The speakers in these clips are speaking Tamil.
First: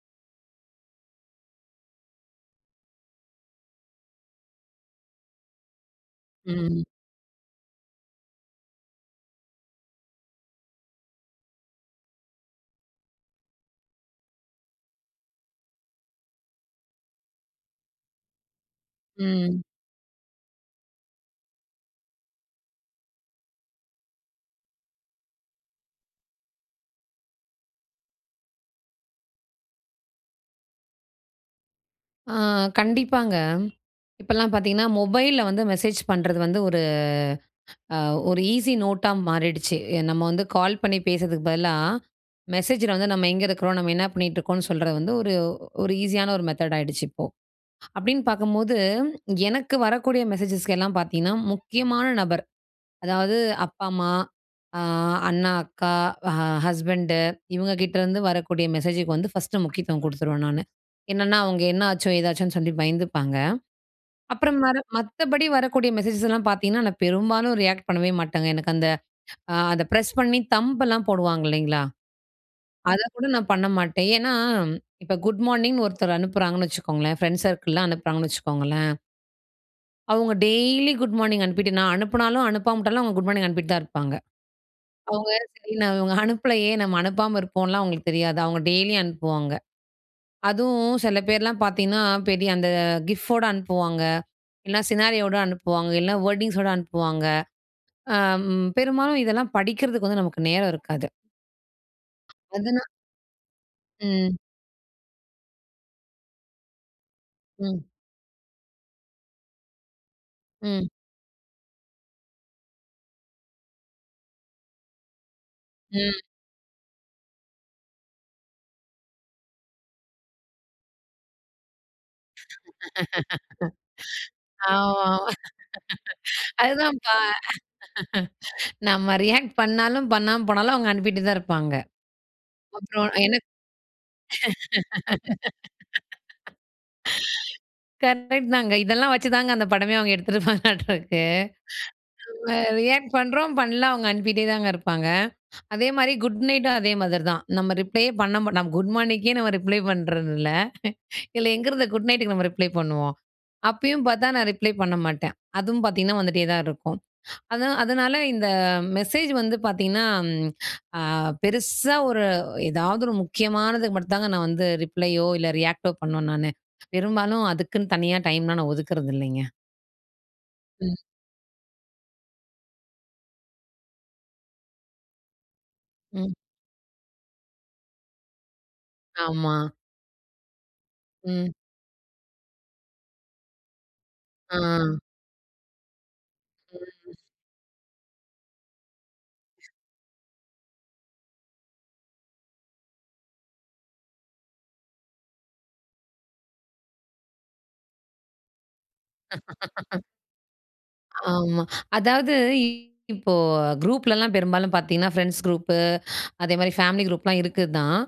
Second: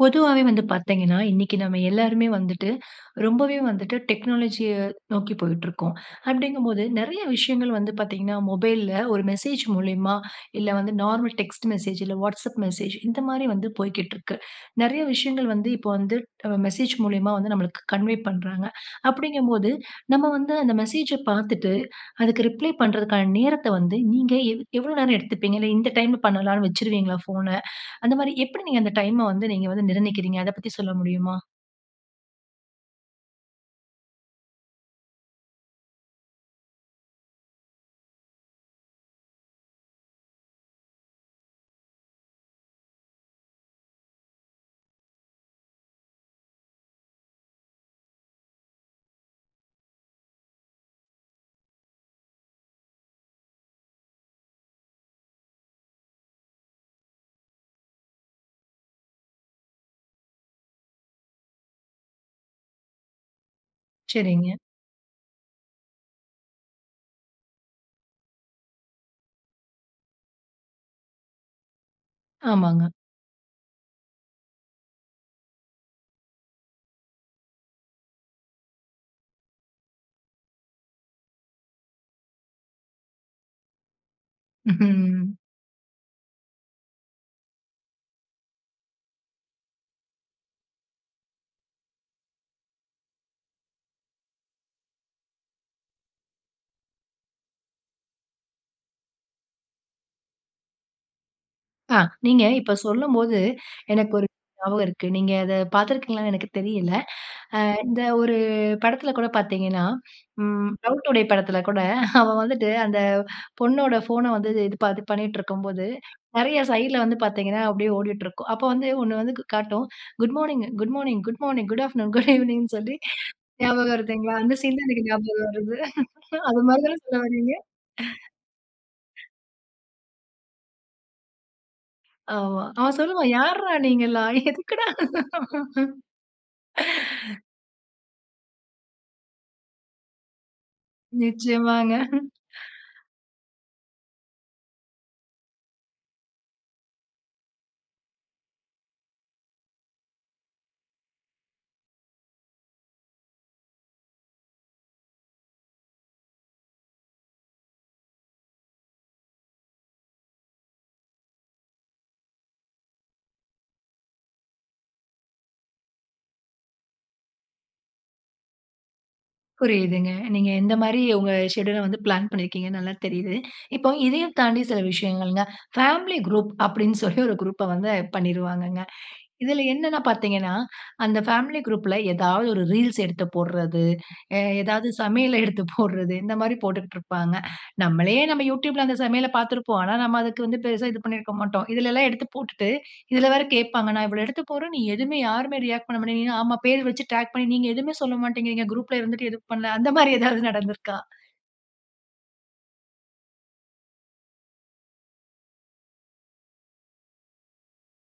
பொதுவாவே வந்து பார்த்தீங்கன்னா, இன்னைக்கு நம்ம எல்லோருமே வந்துட்டு ரொம்பவே வந்துட்டு டெக்னாலஜிய நோக்கி போயிட்டு இருக்கோம். அப்டிங்கபோது ம். நெறைய விஷயங்கள் வந்து பார்த்தீங்கன்னா, மொபைல்ல ஒரு மெசேஜ் மூலியமா இல்ல வந்து நார்மல் டெக்ஸ்ட் மெசேஜ், இல்ல Whatsapp மெசேஜ் இந்த மாரி வந்து போய்க்கிட்டு இருக்கு. நெறைய விஷயங்கள் வந்து இப்போ வந்து அ மெசேஜ் மூலியமா வந்து நமளுக்கு கன்வே பண்றாங்க. ம். அப்டிங்கபோது நம்ம வந்து அந்த மெசேஜ பார்த்துட்டு அதுக்கு ரிப்ளை பண்றதுக்கான நேரத்த வந்து நீங்க எவ் எவ்வளோ நேரம் எடுத்துப்பீங்க. இல்ல இந்த டைம்ல பண்ணலாம்ன்னு வச்சுருவீங்களா ஃபோன. அந்த மாரி எப்டி நீங்க அந்த டைம வந்து நீங்க வந்து நிர்ணயிக்கிறீங்க. அத பத்தி சொல்ல முடியுமா? ஆ கண்டிப்பாங்க. இப்பலாம் பார்த்தீங்கன்னா மொபைல்ல வந்து மெசேஜ் பண்ணுறது வந்து ஒரு அ ஒரு ஈஸி நோட்டா மாறிடுச்சு. நம்ம வந்து கால் பண்ணி பேசுறதுக்கு பதிலா மெசேஜில வந்து நம்ம எங்க இருக்குறோம், நம்ம என்ன பண்ணிட்டு இருக்கோம்னு சொல்றது வந்து ஒரு ஒரு ஈஸியான ஒரு மெத்தட் ஆயிடுச்சு இப்போ. அப்டின்னு பார்க்கும்போது எனக்கு வரக்கூடிய மெசேஜஸ்கெல்லாம் பார்த்தீங்கன்னா முக்கியமான நபர் அதாவது அப்பா, அம்மா ஆ அண்ணா, அக்கா, ஹ ஹஸ்பண்டு இவங்க கிட்டேருந்து வரக்கூடிய மெசேஜுக்கு வந்து ஃபர்ஸ்ட்டு முக்கியத்துவம் குடுத்துருவேன் நானு. என்னென்னா, அவங்க என்ன ஆச்சோ, ஏதாச்சோன்னு சொல்லி பயந்துப்பாங்க. சரிங்க. அப்புறம் வர மத்தபடி வரக்கூடிய மெசேஜஸ்லாம் பார்த்தீங்கன்னா, நான் பெரும்பாலும் ரியாக்ட் பண்ணவே மாட்டேங்க. எனக்கு அந்த அத பிரஸ் பண்ணி தம்பெல்லாம் போடுவாங்க இல்லைங்களா? ஆமாங்க. அத கூட நான் பண்ண மாட்டேன். ஏன்னா இப்ப குட் மார்னிங் ஒருத்தர் அனுப்புறாங்கன்னு வச்சுக்கோங்களேன் ஃப்ரெண்ட்ஸ் சர்க்கிள்லாம் அனுப்புறாங்கன்னு வச்சுக்கோங்களேன் அவுங்க டெய்லி குட் மார்னிங் அனுப்பிட்டு நான் அனுப்புனாலும், அனுப்பாம விட்டாலும் அவுங்க குட் மார்னிங் அனுப்பிட்டு தான் இருப்பாங்க. அவுங்க ம்ஹ்ம். சரி நான் இவுங்க அனுப்பலயே நம்ம அனுப்பாம இருப்போம்லான் அவுங்களுக்கு தெரியாது. அவுங்க டெய்லியும் அனுப்புவாங்க. அதுவும் சில பேர்லாம் பார்த்தீங்கன்னா, பெரிய அந்த கிஃப்போட அனுப்புவாங்க, இல்ல சினாரியோட அனுப்புவாங்க, இல்லன்னா வேர்டிங்ஸோட அனுப்புவாங்க. அ, அம் பெரும்பாலும் இதெல்லாம் படிக்கிறதுக்கு வந்து நமக்கு நேரம் இருக்காது. ஆ. நீங்க இப்ப அதனா சொல்லும்போது எனக்கு ஒரு ம். ஞாபகம் இருக்கு. நீங்க அத பார்த்திருக்கீங்களான்னு எனக்கு தெரியல. ஆ ம். இந்த ஒரு படத்தில கூட பார்த்தீங்கன்னா, ம் ம். "லவ் டுடே" படத்தில கூட அவ வந்துட்டு அந்த பொண்ணோட ஃபோன வந்து இது ப பண்ணிட்டு இருக்கும்போது, ம். நெறைய சைட் ல வந்து பார்த்தீங்கன்னா, அப்பிடியே ஓடிட்டிருக்கும். அப்ப வந்து 1 வந்து காட்டும். Good morning, good morning, good morning, good afternoon, good ஈனிங்னு சொல்லி ஞாபகம் இருக்குங்களா? அந்த சீன் தான் ஆமா, எனக்கு ஆமா ஞாபகம் வருது அதுமாரி தானே அதுதான்பா. சொல்ல வரீங்க? நம்ம ரியாக்ட் பண்ணாலும், பண்ணாம போனாலும் அவுங்க அனுப்பிட்டு தான் இருப்பாங்க. ஆமா. அவன் அப்புறம் சொல்லுவான் எனக் யார்ரா! நீங்கெல்லாம் எதுக்குடா? கரெக்ட் தாங்க. இதெல்லாம் வச்சு தாங்க அந்த படமே அவுங்க எடுத்துப்பாங்கட்ட இருக்கு நிச்சயமாங்க அ நம்ம ரியாக்ட் பண்றோம் பண்ணல அவுங்க அனுப்பிட்டே தாங்க இருப்பாங்க. அதே மாதிரி குட் நைட்டும் அதே மாதிரி தான். நம்ம ரிப்ளேயே பண்ண நம்ம குட் மார்னிக்கே நம்ம ரிப்ளை பண்றதில்ல. இதுல எங்க இருந்து குட் நைட்டுக்கு நம்ம ரிப்ளை பண்ணுவோம். அப்பயும் பார்த்தா நான் ரிப்ளை பண்ண மாட்டேன். அதுவும் பார்த்தீங்கன்னா, வந்துட்டே தான் இருக்கும். அதானா அதனால இந்த மெசேஜ் வந்து பார்த்தீங்கன்னா, ம், அ பெருசா ஒரு ஏதாவது ஒரு முக்கியமானதுக்கு மட்டும் தாங்க நான் வந்து ரிப்ளையோ! இல்ல ரியாக்ட் ஓ பண்ணுவேன் நானு. பெரும்பாலும் அதுக்குன்னு தனியா டைம்லாம் நான் ஒதுக்கிறது இல்லேங்க. புரியுதுங்க. நீங்க ம். எந்தமாரி உங்க ஷெட்யூல் ல வந்து பிளான் பண்ணியிருக்கீங்கன்னு நல்லா தெரியுது. இப்போ இதையும் தாண்டி சில விஷயங்கள்ங்க. /பேமிலி ம். குரூப் அப்பிடின்னு சொல்லி ஒரு குரூப்ப வந்து இது பண்ணிருவாங்கங்க. ஆமா. இதில என்னன்னு பார்த்தீங்கனா, அந்த ம். ஃபேமிலி குரூப்ல ஏதாவது ஒரு ரீல்ஸ் எடுத்து போடுறது, அ ஆ. எதாவது சமையல எடுத்து போடுறது இந்த மாரி போட்டுக்கிட்டு ம். இருப்பாங்க. நம்மளே நம்ம Youtube ல அந்த சமையல பார்த்திருப்போம். ஆனா, நாம அதுக்கு வந்து பெருசா இது பண்ணியிருக்க மாட்டோம். இதிலெல்லாம் எடுத்து போட்டுட்டு, இதில வேற கேட்பாங்க. நான் இவ்ளோ எடுத்து போடுறேன். நீ எதுவுமே யாருமே ரியாக்ட் பண்ணமாட்டேங்கிறீங்க. ஆமா பேரு வெச்சு டிராக் பண்ணி நீங்க எதுவுமே சொல்ல மாட்ட்டேங்கிறீங்க. குரூப் ல இருந்துட்டு எதும் பண்ணல. அந்த மாதிரி எதாவது நடந்திருக்கா? ஆமா, அதாவது இ இப்போ குரூப்லலாம் பெரும்பாலும் பார்த்தீங்கன்னா, ஃப்ரெண்ட்ஸ் குரூப்பு, அதே மாதிரி ஃபேமிலி குரூப்லாம் இருக்கு தான்.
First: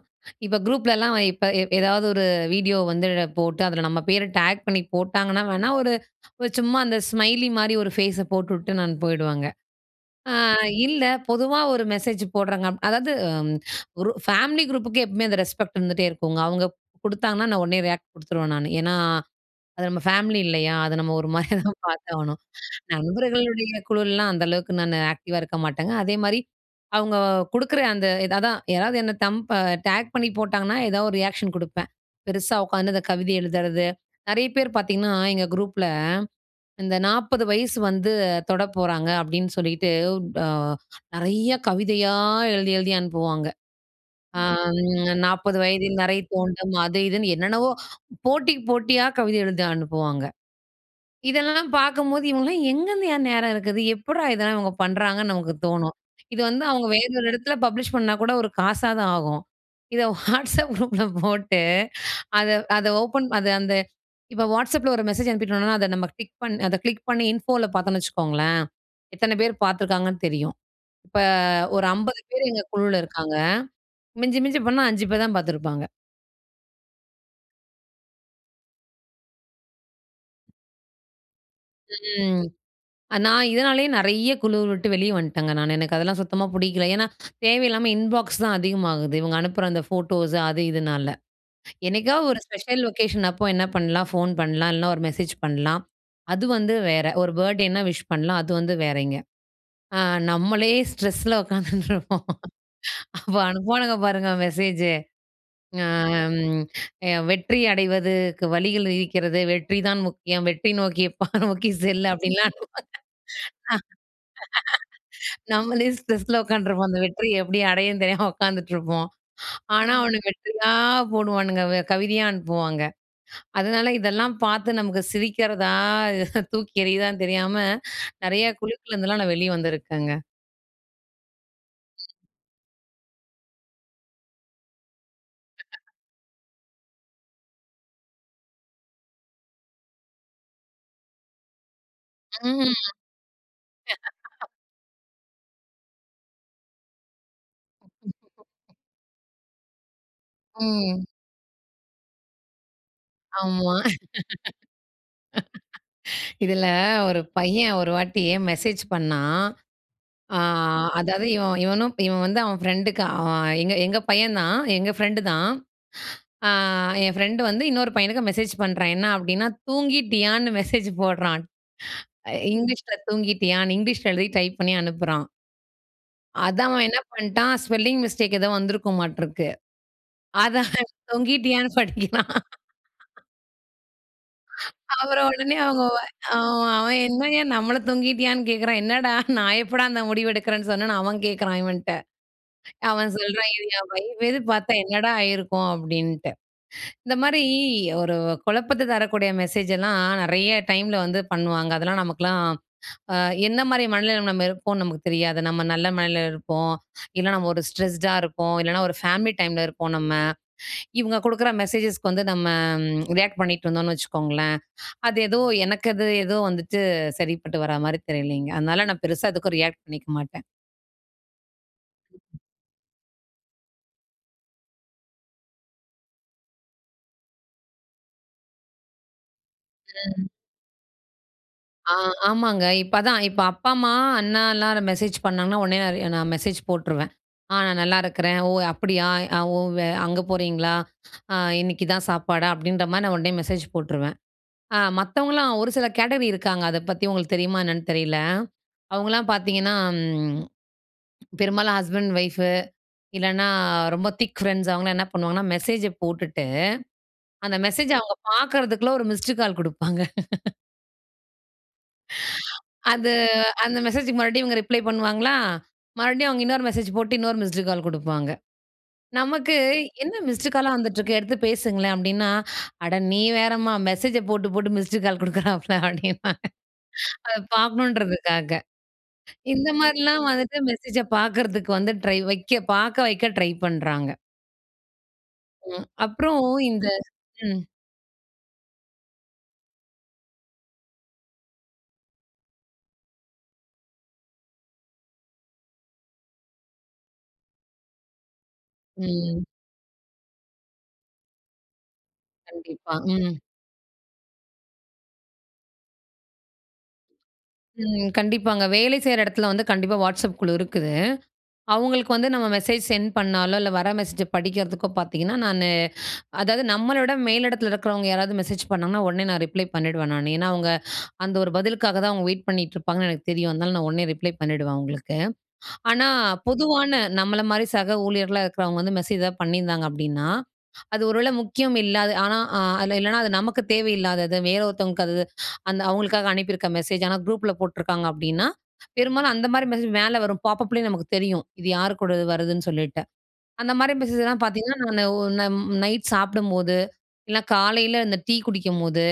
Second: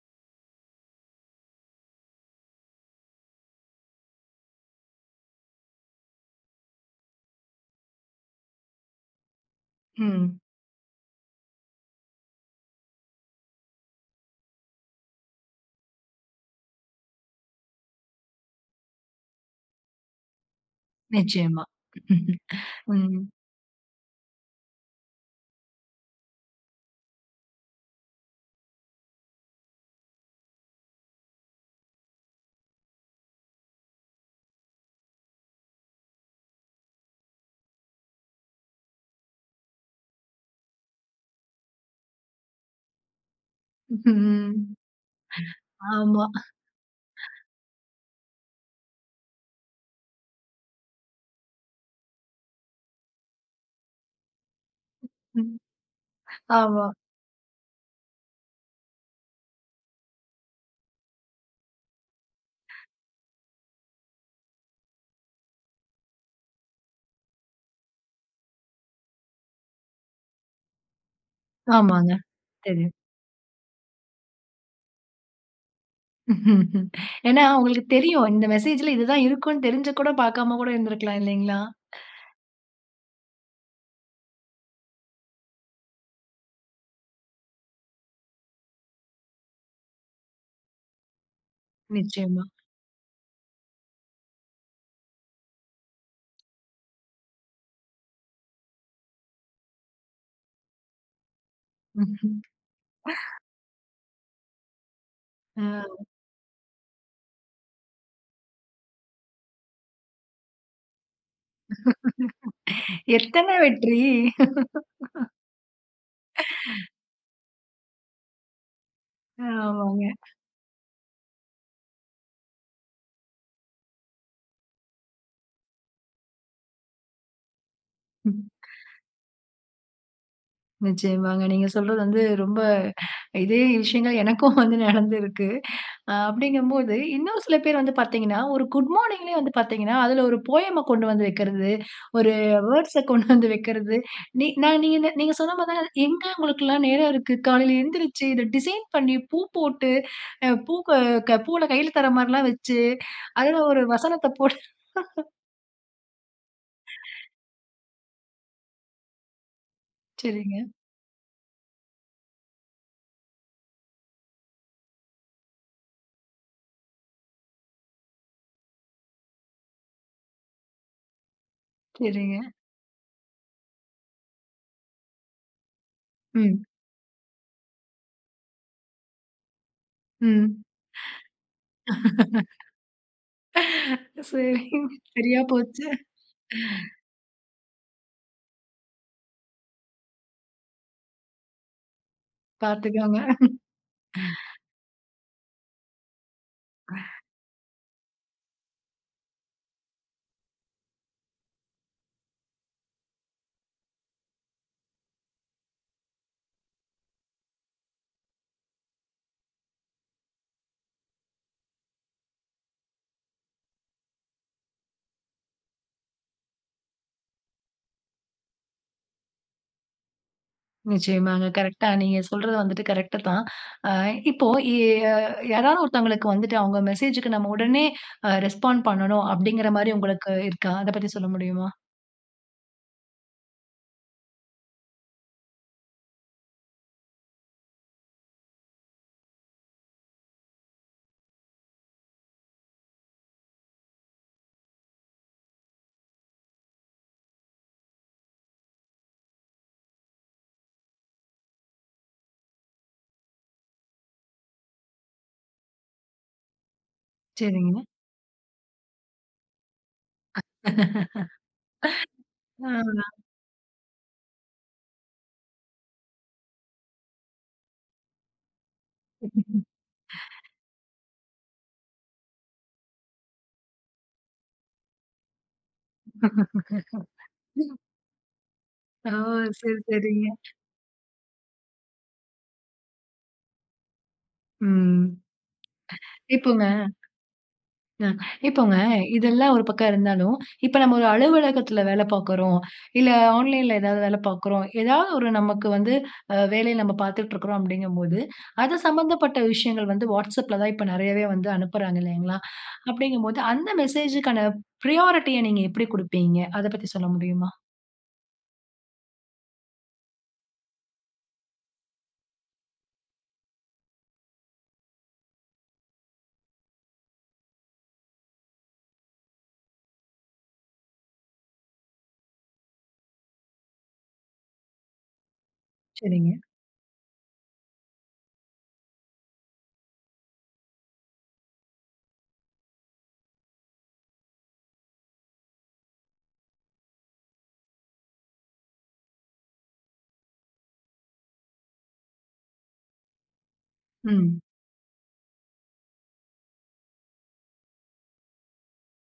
இப்ப குரூப்லலாம் இப்ப எ ஏதாவது ஒரு வீடியோ வந்து போட்டு அதில நம்ம பேர டேக் பண்ணி போட்டாங்கன்னா, வேணா ஒரு, ஒரு சும்மா அந்த ஸ்மைலி மாரி ஒரு ஃபேஸ போட்டுவிட்டு போயிடுவாங்க. ஆ ம். இல்ல பொதுவா ஒரு மெசேஜ் போடுறாங்க அதாவது ம் ஒரு ஃபேமிலி குரூப்புக்கு எப்பமே அந்த ரெஸ்பெக்ட் இருந்துட்டே இருக்குங்க. அவுங்க குடுத்தாங்கன்னா, நான் உடனே ரியாக்ட் குடுத்துடுவேன் நானு. ஏனா அது நம்ம ஃபேமிலி இல்லயா? அத நம்ம ஒருமாரியா நிச்சயமா. தான் பார்த்தாகணும் ம். நண்பர்களுடைய குழுலாம் அந்த அளவுக்கு நான் ஆக்டிவ் ஆ இருக்க மாட்டேங்க. அதேமாதிரி அவுங்க குடுக்குற அந்த இது அதான் யாராவது என்னை தம்ப் அ டேக் பண்ணி போட்டாங்கன்னா, எதா ஒரு ரியாக்ஷன் குடுப்பேன். பெருசா உட்காந்து இந்த கவிதை எழுதுறது, நெறைய பேர் பார்த்தீங்கன்னா, எங்க குரூப்பில இந்த 40 வயசு வந்து தொட போறாங்க அப்பிடின்னு சொல்லிட்டு ட நெறைய கவிதையா எழுதி, எழுதி அனுப்புவாங்க. ம், ம் ஆம் [unintelligible] 40 வயதில் நறை ஆமா தோண்றும். அது இதுன்னு என்னென்னவோ போட்டிக்கு போட்டியா கவிதை எழுதி அனுப்புவாங்க. இதெல்லாம் பார்க்கும்போது இவுங்கலாம் எங்கேருந்துய்யா! நேரம் இருக்குது. எப்புட்றா இதெல்லாம் இவங்க பண்றாங்கன்னு ம். நமக்கு தோணும். இது வந்து ஆமா. அவுங்க வேற ஒரு இடத்துல பப்ளிஷ் பண்ணா கூட ஒரு காசா ஆகும். இத வாட்ஸ்அப் குரூப்ல போட்டு அத, அத ஓப்பன் அது அந்த இப்ப வாட்ஸ்அப் ல ஒரு மெசேஜ் அனுப்பிடோன்னா, அத நம்ம டிக் பண் அத கிளிக் பண்ணி இன்ஃபோ ல பாத்தோன்னு வச்சுக்கோங்களேன்! எத்தன பேர் பார்த்துருக்காங்கன்னு தெரியும். இப்ப ஒரு ஆமாங்க. 50 பேர் எங்க தெரியும். குழுவுல இருக்காங்க மிஞ்சி, மிஞ்சி போனா 5 பேர் தான் பார்த்துருப்பாங்க. ஏனா அவுங்களுக்கு தெரியும். இந்த மெசேஜ்ல இது தான் இருக்கும்ன்னு தெரிஞ்சும் கூட பார்க்காம கூட இருந்திருக்கலாம் இல்லைங்களா? ம். நான் இதனாலேயே நெறைய குழுவ விட்டு வெளியே வந்துட்டேங்க நானு. எனக்கு அதெல்லாம் சுத்தமா புடிக்கல ஏன்னா தேவையில்லாம இன்பாக்ஸ் தான் அதிகமாகுது. இவங்க அனுப்புற அந்த ஃபோட்டோஸ் அது இதுனால. என்னைக்காவது ஒரு நிச்சயமா. ஸ்பெஷல் லொக்கேஷன் அப்போ என்ன பண்ணலாம், ஃபோன் பண்ணலாம், இல்லைனா ஒரு மெசேஜ் பண்ணலாம், அது வந்து வேற. ஒரு பர்த்டே என்ன விஷ் பண்ணலாம் அது வந்து வேறங்க. அ நம்மளே ஸ்ட்ரெஸ்ஸில உக்காந்துட்டு இருப்போம். ம்ஹம். அப்ப அனுப்புவானுங்க பாருங்க மெசேஜ். ஆ. ஆ. வெற்றி அடைவதுக்கு வழிகள் இருக்கிறது. வெற்றிதான் முக்கியம் வெற்றி நோக்கி பா நோக்கி செல் அப்டின்லாம் அனுப்ப, ஆ. எத்தனை வெற்றி? நம்மளே ஸ்ட்ரெஸில உட்காந்துருப்போம் அந்த வெற்றியை எப்படி அடையனு தெரியாம உட்காந்துட்டு இருப்போம். ஆனா ஆமாங்க. அவன வெற்றியா போடுவானுங்க கவிதையா அனுப்புவாங்க. அதனால இதெல்லாம் பார்த்து நமக்கு சிரிக்கிறதா தூக்கி எறியுறதான்னு தெரியாம ம். நெறையா குழுக்குல்லேருந்துலாம் நான் வெளிய வந்துருக்கேங்க. நிச்சயமாங்க. நீங்க சொல்றது வந்து ரொம்ப இதே விஷயங்கள் எனக்கும் வந்து நடந்திருக்கு. அ அப்படிங்கும் போது இன்னும் சில பேர் வந்து பார்த்தீங்கன்னா, ஒரு குட் மார்னிங்லேயே வந்து பார்த்தீங்கன்னா, அதில ஒரு போயம் ம கொண்டு வந்து வைக்கிறது, ஒரு ம். வேர்ட்ஸ்ஸ கொண்டு வந்து வைக்கிறது. நீங் நான் நீங்க நீங்க சொன்ன மாதிரி தான் எங்க நமக்கெல்லாம் நேரம் இருக்கு. காலையில எழுந்திருச்சு இதை [unintelligible] டிசைன் பண்ணி பூ போட்டு, அ பூவ ம். பூவ்ல கையில தர்ற மாதிரில்லாம் வச்சு அதில ஆமா. ஒரு வசனத்தை போட்டு. இதில ஒரு பையன் ஒரு வாட்டி மெசேஜ் பண்ணாண். ஆ சரிங்க. அதாவது இவனும் இவன் வந்து அவன் ஃபிரெண்ட்க்கு அ அவன் எங்க பையன் தான் எங்க பிரெண்ட் தான். ஆ என் ஃப்ரெண்ட் வந்து இன்னொரு பையனுக்கு மெசேஜ் பண்றான் என்ன அப்படின்னா, தூங்கிட்டியான்னு மெசேஜ் போடுறான். அ சரிங்க. இங்கிலீஷில தூங்கிட்டியான்னு இங்கிலீஷில எழுதி டைப் பண்ணி அனுப்புறான். ம். அதான். அவன் என்ன பண்டான், ஸ்பெல்லிங் மிஸ்டேக் ஏதோ வந்திருக்குமாட்டிருக்கு. ம். அத தொங்கிட்டியான்னு படிக்கிறான். சரிங்க. அப்புறம் சரியா உடனே அவுங்க போச்சு. ஆ. அவன், என்னயா! நம்மள தொங்கிட்டியான்னு கேக்கிறான். என்னடா! நான் எப்படா இந்த முடிவு எடுக்குறேன் சொன்னேன்னு, அவன் கேக்கிறான், இவன்ட்ட. அவன் பாத்துக்கோங்க. சொல்றான், "இது என் வைஃப்கீது பாத்தா, என்னடா ஆயிருக்கும்?" அப்படின்ட்டு. இந்த மாரி, ஒரு குழப்பத்த தரக்கூடிய மெசேஜ்ஜலாம் நெறைய டைம்ல வந்து பண்ணுவாங்க. அதெல்லாம் நமக்கெல்லாம் அ என்ன மாரி மனநிலமையில நம்ம இருப்போம்னு நமக்கு தெரியாது. நம்ம நல்ல மனநிலையில இருப்போம். இல்லன்னா நம்ம ஒரு ஸ்ட்ரெஸ்ட்டா இருப்போம். இல்லனா ஒரு ஃபேமிலி டைம்ல இருப்போம் நம்ம. இவுங்க குடுக்கற மெசேஜஸ்க்கு வந்து நம்ம ரியாக்ட் பண்ணிட்டிருந்தோம்னு வச்சுக்கோங்களேன், அது ஏதோ எனக்கு அது ஏதோ வந்துட்டு சரிப்பட்டு வரா மாரி தெரியலங்க. அதனால நான் பெருசா எதுக்கும் ரியாக்ட் பண்ணிக்க மாட்டேன். நிச்சயமாங்க. கரெக்ட்டா நீங்க சொல்றது வந்துட்டு கரெக்ட்டு தான். அ இப்போ ய் ய யாராவது ஒருத்தவங்களுக்கு வந்துட்டு அவுங்க மெசேஜ்க்கு நம்ம உடனே அ ரெஸ்பாண்ட் பண்ணணும், அப்படிங்கற மாரி ம். உங்களுக்கு இருக்கா? அதை பத்தி சொல்ல முடியுமா? ஆ. ஆமாங்க. இப்போ அதான். இப்போ அப்பா, அம்மா, அண்ணா எல்லாரும் மெசேஜ் பண்ணாங்கன்னா, உடனே நான் ரி நான் மெசேஜ் போட்ருவேன். "ஆ. நான் நல்லா இருக்கிறேன். ஓ! அப்படியா? ஓ! வே அங்க போறீங்களா? அ இன்னிக்கு, இதான் சாப்பாடா?" அப்படின்ற மாரி நான் உடனே மெசேஜ் போட்டுருவேன். அ மத்தவங்கல்லாம் ஒரு சில கேட்டகரி இருக்காங்க. அதை பத்தி உங்களுக்கு தெரியுமா என்னான்னு தெரியல. அவுங்கள்லாம் பாத்தீங்கன்னா, ம் பெரும்பாலும் ஹஸ்பண்ட், வைஃப், இல்லன்னா அ ரொம்ப திக் ஃப்ரெண்ட்ஸ் அவுங்கெல்லாம் என்ன பண்ணுவாங்கன்னா, மெசேஜ போட்டுட்டு, அந்த சரிங்க. மெசேஜ அவுங்க பாக்கறதுக்குள்ள ஒரு மிஸ்டு கால் குடுப்பாங்க. ஆ. அது, அந்த மெசேஜ்க்கு மறுபடியும் இவுங்க ரிப்ளை பண்ணுவாங்களா! மறுபடியும் அவுங்க இன்னொரு மெசேஜ் போட்டு, இன்னொரு மிஸ்ட் கால் குடுப்பாங்க. நமக்கு, "என்ன மிஸ்ட் காலா வந்துட்டுருக்கு? எடுத்து பேசுங்களேன்." அப்படின்னா, "அட நீ வேறம்மா, மெசேஜ போட்டு, போட்டு மிஸ்ட் கால் குடுக்குறாப்பள" அப்படின்பாங்க. அத பாக்கணும்ன்றதுக்காக. ஓ! இந்த சரி, சரிங்க. மாரில்லாம் வந்துட்டு மெசேஜ பாக்கறதுக்கு வந்து ட்ரை வைக்க பாக்க வைக்க ட்ரை பண்றாங்க. ம். ம். அப்புறம் இப்போங்க, இந்த ம், அ இப்போங்க, இதெல்லாம் ஒரு பக்கம் இருந்தாலும், இப்ப நம்ம ஒரு அலுவலகத்துல வேலை பாக்கிறோம். இல்லை ஆன்லைன்ல ஏதாவது வேலை பாக்குறோம். ஏதாவது ஒரு நமக்கு வந்து, அ வேலைய நம்ப பாத்துட்ருக்குறோம் அப்டிங்கும்போது, அது சம்பந்தப்பட்ட ம். விஷயங்கள் வந்து, WhatsAppல தான் இப்ப நெறையவே வந்து அனுப்புறாங்க இல்லைங்களா! கண்டிப்பா. ம். அப்படிங்கும்போது, அந்த மெசேஜ்ஜுக்கான ப்ரையாரிட்டிய நீங்க எப்படி குடுப்பீங்க? அதை பத்தி சொல்ல முடியுமா? ம். கண்டிப்பாங்க. வேலை செய்ற எடத்துல வந்து கண்டிப்பா WhatsApp குழு இருக்குது. அவுங்களுக்கு வந்து நம்ம மெசேஜ் சென்ட் பண்ணாலோ, இல்லை வர மெசேஜ படிக்கிறதுக்கோ பாத்திங்கன்னா, நானு அதாவது நம்மள விட மேலிடத்தில இருக்கிறவங்க யாராவது மெசேஜ் பண்ணாங்கன்னா, உடனே நான் ரிப்ளை பண்ணிடுவேன் நானு. ஏன்னா அவுங்க அந்த ஒரு பதிலுக்காக தான் அவுங்க வெயிட் பண்ணிக்ட்டு இருப்பாங்கன்னு எனக்கு தெரியும். அதனால நான் உடனே ரிப்ளை பண்ணிடுவேன் அவுங்களுக்கு. ஆனா, சரிங்க. பொதுவான நம்மள மாரி சக ஊழியர்களா இருக்கிறவங்க வந்து மெசேஜ் ஏதாவது பண்ணியிருந்தாங்க அப்படின்னா, அது ஒருவேளை முக்கியம் இல்லாத, ஆனா அ அதில இல்லைனா அது நமக்கு தேவை இல்லாதது, வேற ஒருத்தவங்களுக்கு அது அது அந்த அவுங்களுக்காக அனுப்பியிருக்க மெசேஜ். ஆனா குரூப்ல போட்ருக்காங்க அப்டின்னா, பெரும்பாலும் அந்த மாரி மெசேஜ் மேல வரும். பாப்பப்லயே நமக்கு தெரியும். இது யார் கூட வருதுன்னு சொல்லிட்டு. அந்த மாரி மெசேஜ்லாம் ம். பாத்தீங்கன்னா, நானு ஒரு ந ம் நைட் சாப்பிடும்போது, இல்னா காலையில இந்த டீ குடிக்கும்போது,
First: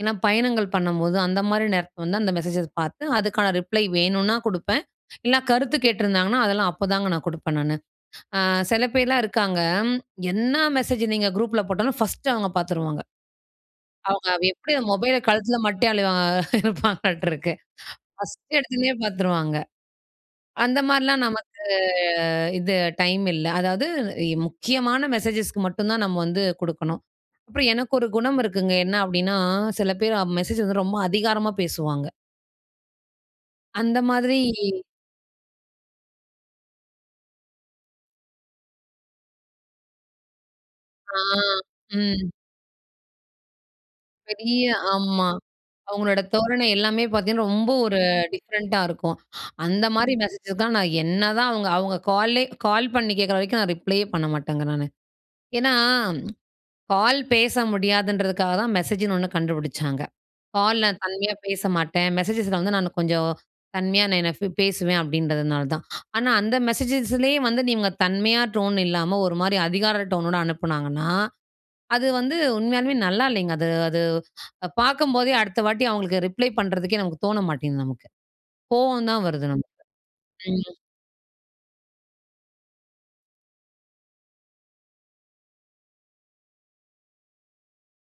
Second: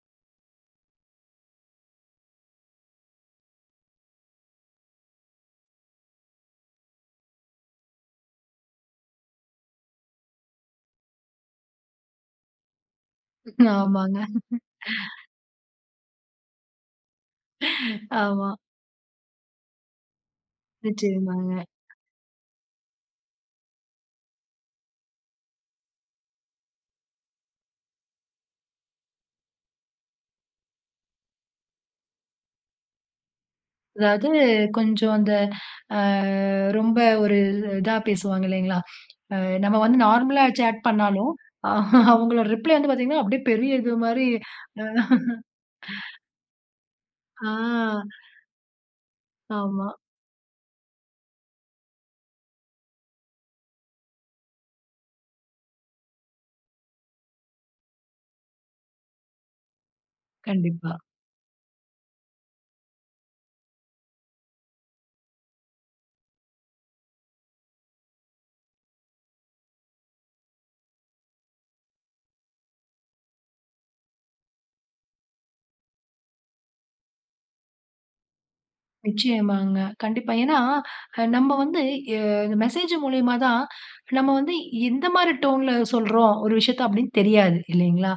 இல்லன்னா பயணங்கள் பண்ணும்போது, அந்த மாரி நேரத்தில வந்து அந்த மெசேஜை பாத்து, அதுக்கான ரிப்ளை வேணுனா குடுப்பேன், இல்னா கருத்து கேட்டிருந்தாங்கன்னா, அதெல்லாம் அப்பதாங்க நான் குடுப்பேன் நானு. அ செல பேர்லாம் இருக்காங்க ம். என்னா மெசேஜு நீங்க குரூப்ல போட்டாலும், 1டு அவுங்க பாத்துருவாங்க. ஆமாங்க. அவுங்க வ் எப்படி அந்த மொபைல கழுத்தில மாட்டிட்டே அலைவா இருப்பாங்களாட்ருக்கு. ஆமா. 1டு எடுத்தோனே பாத்துருவாங்க. அந்த மாரிலாம் வச்சிருந்தாங்க. நமக்கு இது டைம் இல்ல. அதாவது, இ முக்கியமான மெசேஜஸ்க்கு மட்டும் தான் நம்ம வந்து குடுக்கணும். அப்புறம் எனக்கு ஒரு குணம் இருக்குங்க. என்னா அப்டின்னா சில பேர் அ மெசேஜ் வந்து ரொம்ப அதிகாரமா பேசுவாங்க. அந்த அதாவது, மாதிரி. கொஞ்சம் அந்த, அ, ரொம்ப ஒரு, இதா பேசுவாங்க, இல்லைங்களா. அ, நம்ம வந்து நார்மலா, சேட் ஆ, பண்ணாலும், அ, ம். அவங்களோட ரிப்ளே வந்து பாத்தீங்கனா, அப்படியே பெரிய இது மாரி. பெரிய, அ ஆமா. அவங்களோட தோரணை எல்லாமே பாத்தீங்கன்னா, ரொம்ப ஒரு ஆ. டிஃப்ரெண்ட்டா இருக்கும். அந்த ஆமா. மாரி மெசேஜதா, நான் என்னதான் அவுங்க, அவங்க கால்லயே, கால் பண்ணி கேக்குற வரைக்கும், நான் ரிப்ளையே பண்ண மாட்டேங்க, நானு. ஏன்னா, கால் பேச முடியாதுன்றதுக்காக தான், மெசேஜின்னு ஒண்ணு கண்டுபிடிச்சாங்க. கால் கண்டிப்பா. நான் தன்மையா பேச மாட்டேன். மெசேஜஸ்ல வந்து, நான் கொஞ்சம் தன்மையா, நான் என்ன பேசுவேன், அப்படின்றதுனால தான். ஆனா அந்த மெசேஜஸ்லேயே வந்து, நீங்க தன்மையா, டோன் இல்லாம ஒரு மாரி, அதிகார டோனோட அனுப்புனாங்கன்னா, அது வந்து உண்மையாலுமே, நல்லா இல்லைங்க. அது அது பாக்கும்போதே, அடுத்த வாட்டி அவங்களுக்கு ரிப்ளை பண்றதுக்கே, நமக்கு தோண மாட்டேங்குது, நமக்கு. கோவந்தான் வருது, நமக்கு. நிச்சயமாங்க. கண்டிப்பா. ஏனா, ம். நம்ம வந்து, எ, மெசேஜ் மூலியமா தான், நம்ம வந்து, இந்த மாரி டோன்ல சொல்றோம், ஒரு விஷயத்த, அப்படினு தெரியாது. இல்லைங்களா?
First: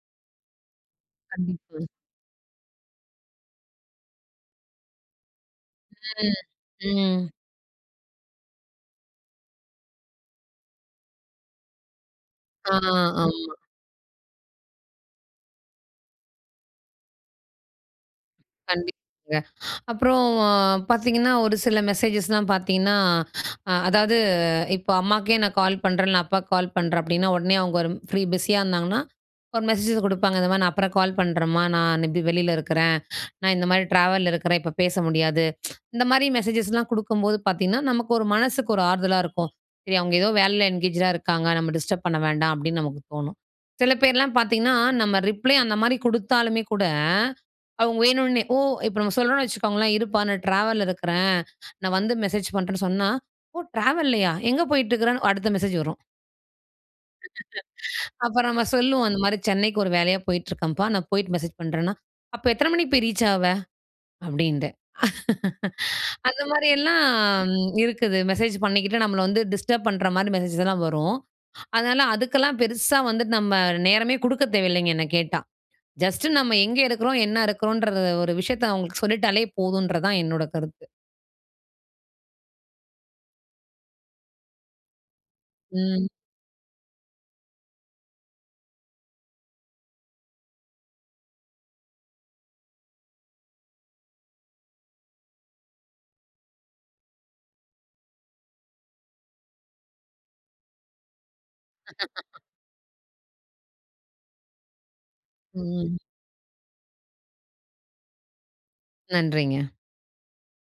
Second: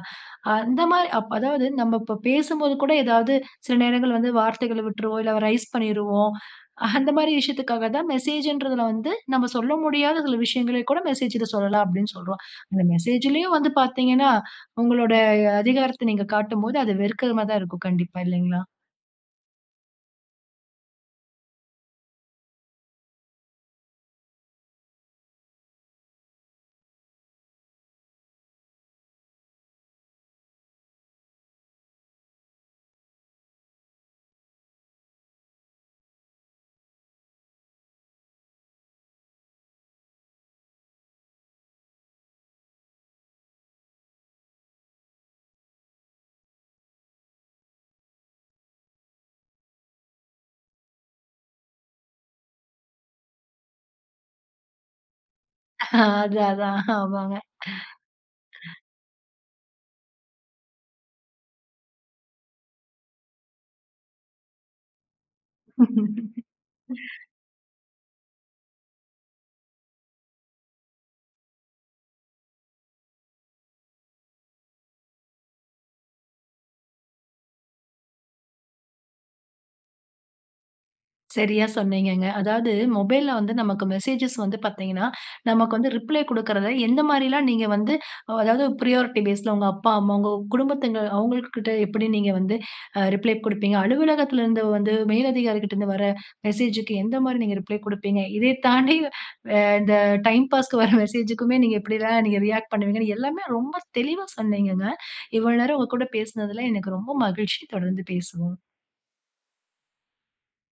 அந்த மாரி அப் அதாவது, கண்டிப்பு. நம்ம இப்ப பேசும்போது கூட, ஏதாவது சில நேரங்கள் வந்து, வார்த்தைகள விட்ருவோம். இல்ல ரைஸ் எ, பண்ணிருவோம். அந்த ம். மாரி, விஷயத்துக்காக தான், மெசேஜ்ன்றதுல வந்து, நம்ம சொல்ல முடியாத, சில விஷயங்கள கூட மெசேஜ்ல சொல்லலாம். அப்படினு சொல்றோம். ஆ, அந்த ஆமா. மெசேஜ்லயும் வந்து பாத்தீங்கனா, உங்களோட அதிகாரத்த நீங்க காட்டும்போது, அது வெறுக்கறமாதான் இருக்கும். கண்டிப்பா, இல்லைங்களா? கண்டிப்பாங்க. அப்புறம் பாத்தீங்கன்னா, ஒரு சில மெசேஜஸ்லாம் பாத்தீங்கன்னா, அதாவது, இப்ப அம்மாக்கே நான் கால் பண்றேன், இல்ல அப்பாக்கு கால் பண்றேன். அப்படின்னா, உடனே அவுங்க ஒரு ஃப்ரீ, பிஸியா இருந்தாங்கன்னா, ஒரு மெசேஜஸ் குடுப்பாங்க. இந்த மாரி, நான் அப்புறம் கால் பண்றேம்மா. நான் இப்படி வெளில இருக்குறேன். நான் இந்த மாரி, ட்ராவல்ல இருக்குறேன் இப்ப பேச முடியாது. இந்த மாரி, மெசேஜஸ்லாம் குடுக்கம்போது பாத்தீங்கன்னா, நமக்கு ஒரு மனசுக்கு ஒரு ஆறுதலா இருக்கும். சரி, அவுங்க ஏதோ வேலையில என்கேஜ்டா இருக்காங்க. நம்ம டிஸ்டர்ப் பண்ண வேண்டாம். அப்படின்னு நமக்கு தோணும். சில பேர்லாம் பாத்தீங்கன்னா, நம்ம ரிப்ளே அந்த மாரி குடுத்தாலுமே கூட, அவங்க வேணுன்னே, ஓ, இப்ப நம்ம சொல்றோம்னு வச்சுக்கோங்களேன், இருப்பா நான் ட்ராவல்ல இருக்றேன். நான் வந்து மெசேஜ் பண்றேன்னு சொன்னா, ஓ, ட்ராவல்லையா? எங்க போயிட்டு இருக்கிறேனு? அடுத்த மெசேஜ் அ, வரும். அது, அதான். ஆமாங்க. அப்புறம் நம்ம சொல்லுவோம், இந்த மாரி சென்னைக்கு, ஒரு வேலையா போய்ட்ருக்கேன்ப்பா. நான் போய்ட்டு மெசேஜ் பண்றேன்னா, அப்ப எத்தன மணிக்கு போய், ரீச் ஆவ? அப்படீண்டு. அந்த மாரிலாம் இருக்குது. மெசேஜ் பண்ணிக்கிட்டு, நம்மள வந்து டிஸ்டர்ப் பண்ற மாரி, மெசேஜஸ்லா வரும். அதனால, அதுக்கெல்லாம், பெருசா வந்துட்டு, நம்ம நேரமே குடுக்கத் தேவையில்லைங்க, என்ன கேட்டா. ஜஸ்ட் நம்ம எங்கே இருக்கிறோம். என்ன இருக்குறோன்ற, ஒரு விஷயத்த அவுங்களுக்கு சொல்லிட்டாலே போதுன்றது தான், என்னோட கருத்து. சரியா சொன்னீங்கங்க. அதாவது, மொபைல்ல வந்து, நமக்கு மெசேஜஸ் வந்து பாத்தீங்கனா, நமக்கு வந்து ம். ரிப்ளே குடுக்குறத, எந்த மாரிலாம் நீங்க வந்து, அதாவது பிரையாரிட்டி பேஸ்ல. உங்க அப்பா, அம்மா, உங்க குடும்பத்தங்க அவங்கள்கிட்ட எப்படி, நீங்க வந்து, அ, ரிப்ளே குடுப்பீங்க. அலுவலகத்தில இருந்து வந்து, மேல் அதிகாரிகிட்ட இருந்து வர்ற, மெசேஜ்க்கு எந்த மாரி, நீங்க ரிப்ளே குடுப்பீங்க. இதை தாண்டி, அ, இந்த டைம் பாஸ்க்கு வர்ற மெசேஜ்க்குமே, நீங்க எப்படிலாம், நீங்க ரியாக்ட் பண்ணுவீங்கனு, எல்லாமே ரொம்ப தெளிவா சொன்னீங்கங்க. இவ்வளவு நேரம் உங்க ம். கூட பேசுனதுல, எனக்கு ரொம்ப மகிழ்ச்சி தொடர்ந்து பேசுவோம். நன்றிங்க.